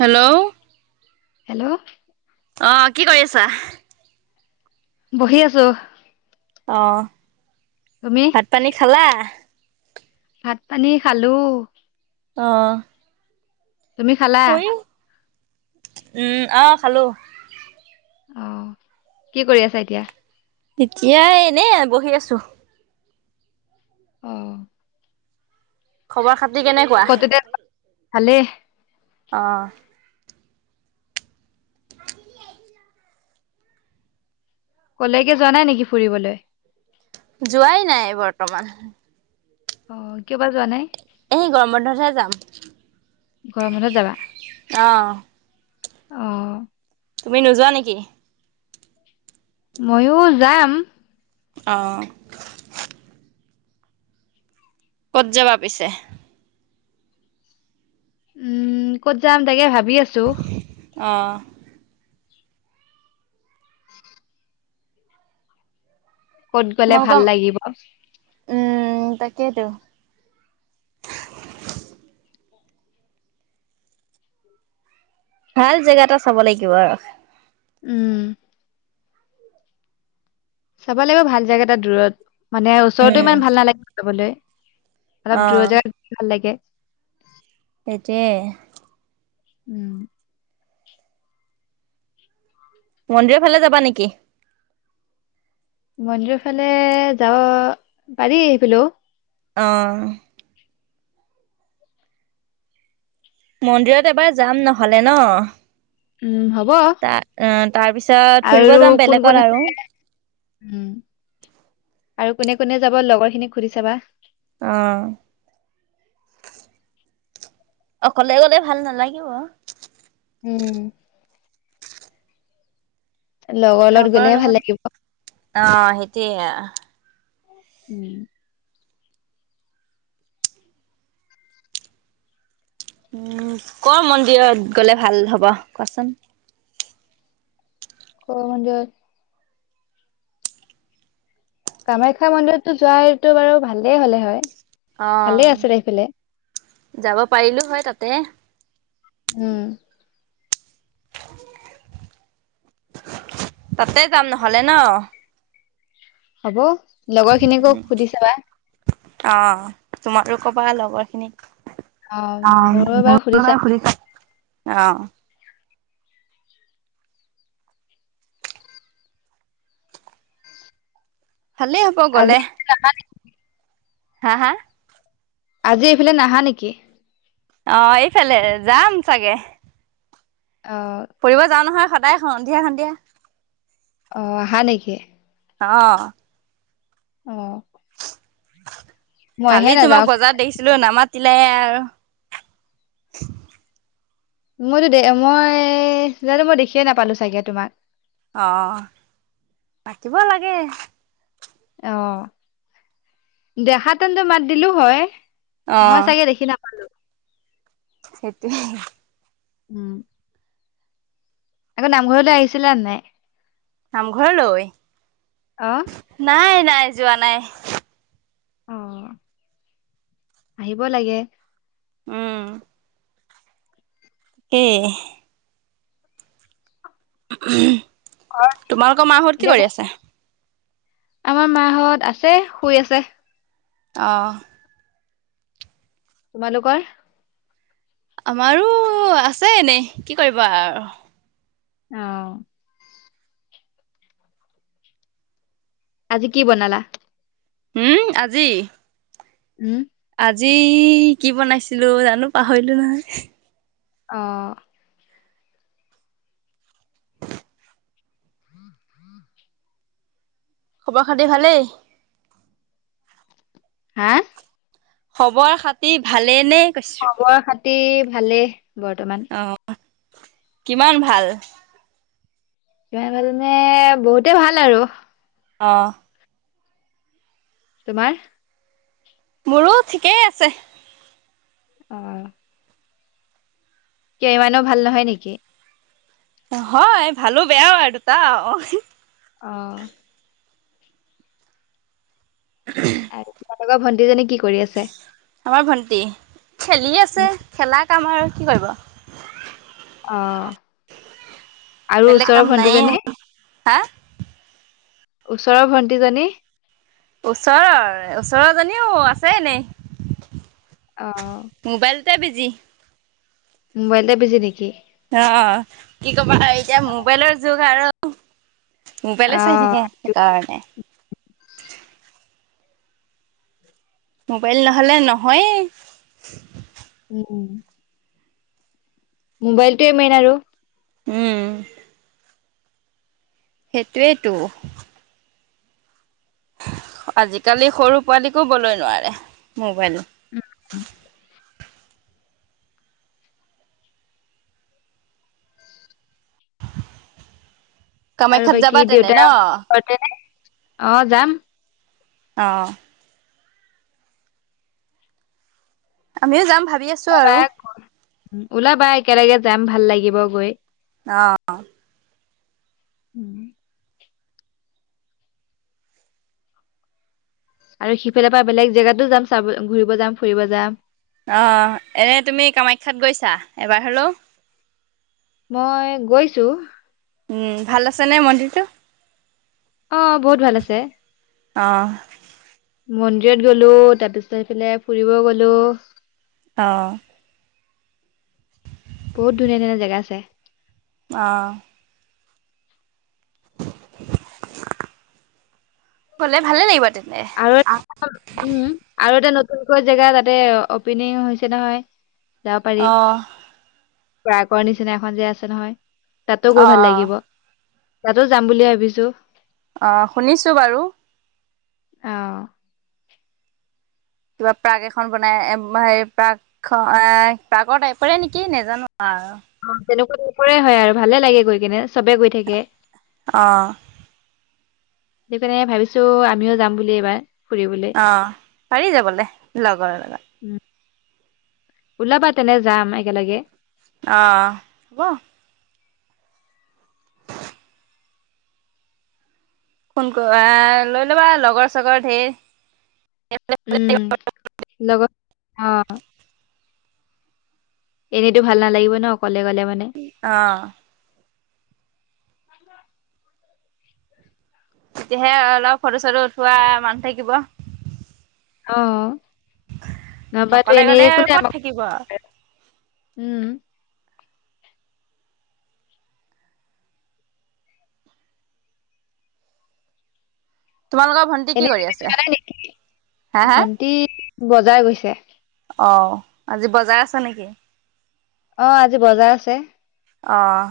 Hello. Hello. অ কি কৰি আছা। বহি আছোঁ। অ। ভাত পানী খালা। ভাত পানী খালো। অ। তুমি খালা। উম্ অ খালো। অ কি কৰি আছা এতিয়া। তেতিয়াই এনে বহি আছোঁ। অ। খবৰ খাতি। তুমি কেনেকুৱা। ভালে। অ। আহিলি এইটো ল। [inaudible] কলৈকে যোৱা নাই নেকি ফুৰিবলৈ। যোৱাই নাই বৰ্তমান। অ কিয় বাৰু যোৱা নাই। এই গৰম বন্ধতহে যাম গৰম বন্ধত যাবা অ। অ। তুমি নোযোৱা নেকি। ময়ো যাম। অঁ ক'ত যাবা পিছে? উম ক'ত যাম তাকে ভাবি আছোঁ। অঁ ক'ত গ'লে ভাল তোমালোকৰ লাগিব? উম তাকে তো। ভাল জেগা এটা চাব লাগিব আৰু। উম। চাব লাগিব ভাল জেগা এটা দূৰত। মানে ওচৰতো উম। ইমান ভাল নালাগে যাবলে। অলপ দূৰ অহ জেগাত ভাল লাগে। সেইটোৱে। উম। মন্দিৰৰ ফালে যাবা নেকি? মন্দিৰৰ ফালে যাব পাৰি সেইফালেও। অঁ মন্দিৰত এবাৰ যাম নহ'লে ন। উম হ' তা অহ তাৰ পিছত ফুৰিব যাম কোন কোন বেলেগত আছে আৰু। উম। আৰু কোনে কোনে যাব লগৰ খিনিক সুধি চাবা। অ'হ অকলে গ'লে ভাল নালাগিব। উম। লগত লগৰ গ'লেহে ভাল লাগিব। লগত অ সেইটোৱে আ। উম। উম কৰ মন্দিৰত গ'লে ভাল হ'ব, ক'চোন? ক'মন্দিৰত কামাখ্যা মন্দিৰততো যোৱটো বাৰু ভালেই হ'লে হয়। অ' ভালে আছিলে সিফালে। যাব পাৰিলো হয় তাতে। উম তাতে যাম নহ'লে ন। হ'ব। লগৰ খিনিকিকো সুধি ছাবা। অ তোমাৰো কবা লগৰ খিনিক। অ মোৰো এবাৰ সুধি চাই। অহ ভালেই হ'ব আজি গ'লে। হা হা? আজি এইফালে নাহা নেকি? অ এইফালে যাম চাগে অ ফুৰিব যাওঁ নহয় স সদাই স সন্ধিয়া সন্ধিয়া অ আহা নেকি অ অ। [unintelligible] মইহে কালি তোমাক নাযাওঁ বজাৰত দেখিছিলো নামা। লাই আৰু মইতো দে মই জানো মই দেখিয়ে নাপালো চাগে তোমাক। আহ মাতিব লাগে। অ দেখাতেন্তো মাত দিলো হয়। অ মই চাগে দেখি নাপালো। সেইটোৱে। উম। আকৌ নামঘৰলৈ আহিছিলে নাই। নামঘৰ লৈ। আহ। নাই যোৱা নাই। অ। আহিব লাগে। উম। এ [unintelligible] ঘৰ তোমালোকৰ মাহত কি এতিয়া ক কৰি আছে। আমাৰ মাহত আছে শুই আছে আহ। তোমালোকৰ আমাৰো আছে এনেই কি কৰিব আৰু অ আজি কি বনালা উম আজি উম আজি কি বনাইছিলো জানো পাহৰিলো নহয় অ [unintelligible] খবৰ খাতি ভালেই। হা। খবৰ খাতি ভালে নে? খবৰ খাতি। তি ভালে। বৰ্তমান। অ কিমান ভাল বহুতে ভাল আৰু অঁ। তোমাৰ। মোৰো ঠিকেই আছে। অ। সিমানও ভাল নহয় নেকি? হয় ভালো বেয়াও আৰু দুটা অ অ উ [unintelligible] লগৰ ভণ্টিজনী কি কৰি আছে? আমাৰ ভন্টি খেলি আছে উম, খেলা কাম আৰু কি কৰিব। আহ আৰু বেলেগ কাম ওচৰৰ নাইয়ে ভণ্টিজনী হা ওচৰৰ ভণ্টি জনী ওচৰৰ ওচৰজনীও আছে এনেই অ, মোবাইলতে বিজি জি মোবাইলতে বিজি নেকি? অ কি কবা এতিয়া মোবাইলৰ যুগ আৰু অ, মোবাইলে চাই থাকে সেইটো সেইকাৰণে মোবাইল নহ'লে নহয়ে উম মোবাইলটোৱে মেইন আৰু উম সেইটোৱেইটো আজিকালি সৰু পোৱালীকো বলেই নোৱাৰে মোবাইল উম আৰু কামাখ্যাত বাকী যাবা তেনে দেউতা ন ঘৰতে নে? অ যাম আহঁ আমিও যাম ভাবি ভাবি আছো আৰু ওলাবা একেলগে যাম ভাল লাগিব গৈ। অ উম আৰু সিফালে পৰা বেলেগ জেগাতো যাম চাব ঘুৰিব যাম ফুৰিব যাম আহ এনে তুমি কামাখ্যাত গৈছা এবাৰ হলেও। মই গৈছো উম ভাল আছে নে মন্দিৰটো? অ বহুত ভাল আছে আহ মন্দিৰত গলো তাৰপিছত সফালে ফুৰিব গলো অঁ বহুত ধুনীয়া ধুনীয়া জেগা আছে আহ গলে ভালে লাগিব তে আৰু এটা উম আৰু এটা ক জেগা তাতে অপেনিং হৈছে নহয় অঁ। প্ৰয়াকৰ নিচিনা এখন যে আছে নহয়। তাতো গৈ ভাল অ', লাগিব। তাতো যাম বুলি ভাবিছো। অঁ, শুনিছো বাৰু। অঁ। কিবা প্ৰাগ এখন বনাই প্ৰাগ খ এ প্ৰাগৰ টাইপৰে নেকি নজানো। অঁ। অ তেনেকুৱা নকৰেই হয় আৰু ভালে লাগে গৈ কেনে চবে গৈ থাকে। অঁ। সেইটো কাৰণে ভাবিছো আমিও যাম বুলি এইবাৰ। ফুৰিবলৈ অঁ, পাৰি যাবলে লগৰে লগত। উম ওলাবা তেনে যাম একেলগে। অঁ হব। ফোন কৰ আহ লৈ ল'বা লগৰ চগৰ ধেৰ। উম লগত অঁ, এনেইতো ভাল নালাগিব ন অকলে গ'লে মানে। অঁ, তেতিয়াহে অলপ ফটো ছটো উঠোৱা মানুহ থাকিব। অঁ। নবাতো অকলে গ'লে এনেই আৰু কোনে ক'ত আমাক। থাকিব আৰু। উম। তোমালোকৰ ভন্টি এনে কি কৰি তুমি আছে যোৱা নাই নেকি হা হা। ভন্টি বজাৰ গৈছে। অঁ, আজি বজাৰ আছে নেকি? অঁ, আজি বজাৰ আছে। অঁ।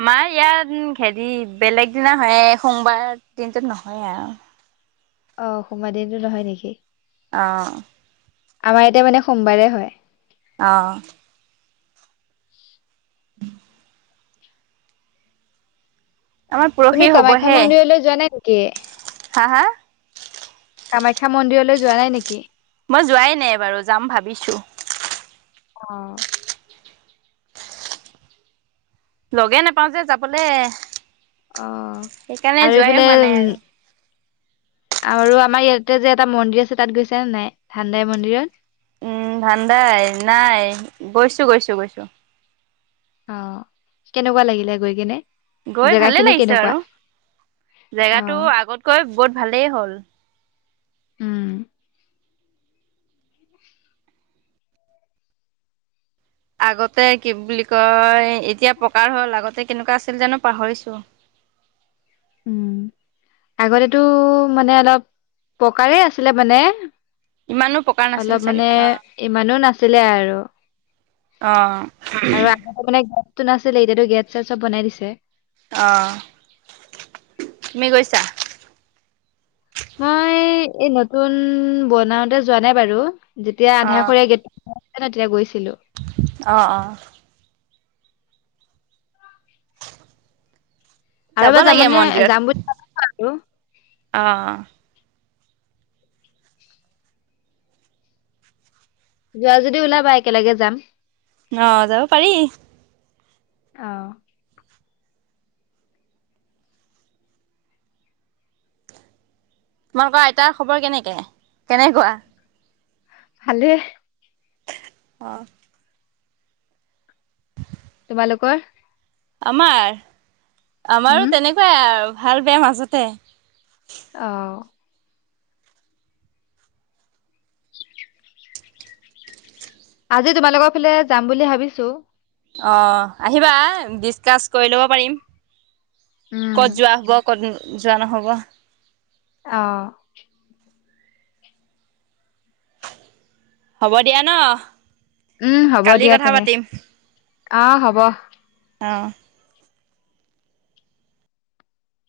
আমাৰ ইয়াত হেৰি বেলেগ দিনা হয় সোমবাৰ দিনটোত নহয় আৰু। অঁ, সোমবাৰ দিনটো নহয় নেকি? অঁ। আমাৰ এতিয়া মানে সোমবাৰে হয়। অঁ, উম। আমাৰ তুমি পৰহি কামাখ্যা হ'বহে মন্দিৰলৈ যোৱা নাই নেকি? হা হা? কামাখ্যা মন্দিৰলৈ যোৱা নাই নেকি? মই যোৱাই নাই এবাৰু যাম ভাবিছো। অঁ, লগে নাপাওঁ যে যাবলে। অঁ, সেইকাৰণে আৰু যোৱাই এইফালে। হোৱা নাই আৰু। আৰু আমাৰ ইয়াতে যে এটা মন্দিৰ আছে তাত গৈছে নে নাই ভাণ্ডাই মন্দিৰত? উম ভাণ্ডাই নাই গৈছো গৈছো গৈছো। অ কেনেকোৱা লাগিলে গৈ কিনে গৈ ভালে লাগিছে আৰু অ জেগাতো আগতকৈ বহুত ভালেই হ'ল। উম আগতে কি বুলি কয় এতিয়া পকাৰ হ'ল আগতে কেনেকোৱা আছিল জানো পাহৰিছো। উম আগতেতো মানে অলপ পকাৰেই আছিলে মানে ইমানো পকা নাছিল অলপ চাগে মানে অ ইমানো নাছিলে আৰু অহ ওমহ টো নাছিলে এতিয়াতো গেত চেত চব বনাই দিছে অহ তুমি গৈছা মই এই নতুন বনাওতে যোৱা নাই বাৰু যেতিয়া অ আধা খৰীয়া গেট তেতিয়া গৈ অ অ আৰু যাব এবাৰ লাগে যাবনে মানে যাম বুলি ভাবা অ অহ যোৱা যদি ওলাবা একেলগে যাম অ যাব পাৰি অ তোমালোকৰ আইতাৰ খবৰ কেনেকে কেনেকোৱা ভালে অ [unintelligible] আপোনালোকৰ আমাৰ আমাৰো উম তেনেকোৱাই আৰু। ভাল বেয়া মাজতে অহ উ আজি তোমালোকৰ ফালে যাম বুলি ভাবিছো অ আহিবা ডিচকাচ কৰি ল'ব পাৰিম উম, ক'ত যোৱা হ'ব কত ন যোৱা নহ'ব অহ হ'ব দিয়া ন উম হ'ব কালি দিয়া কথা তেনে পাতিম আঁহ হব অঁ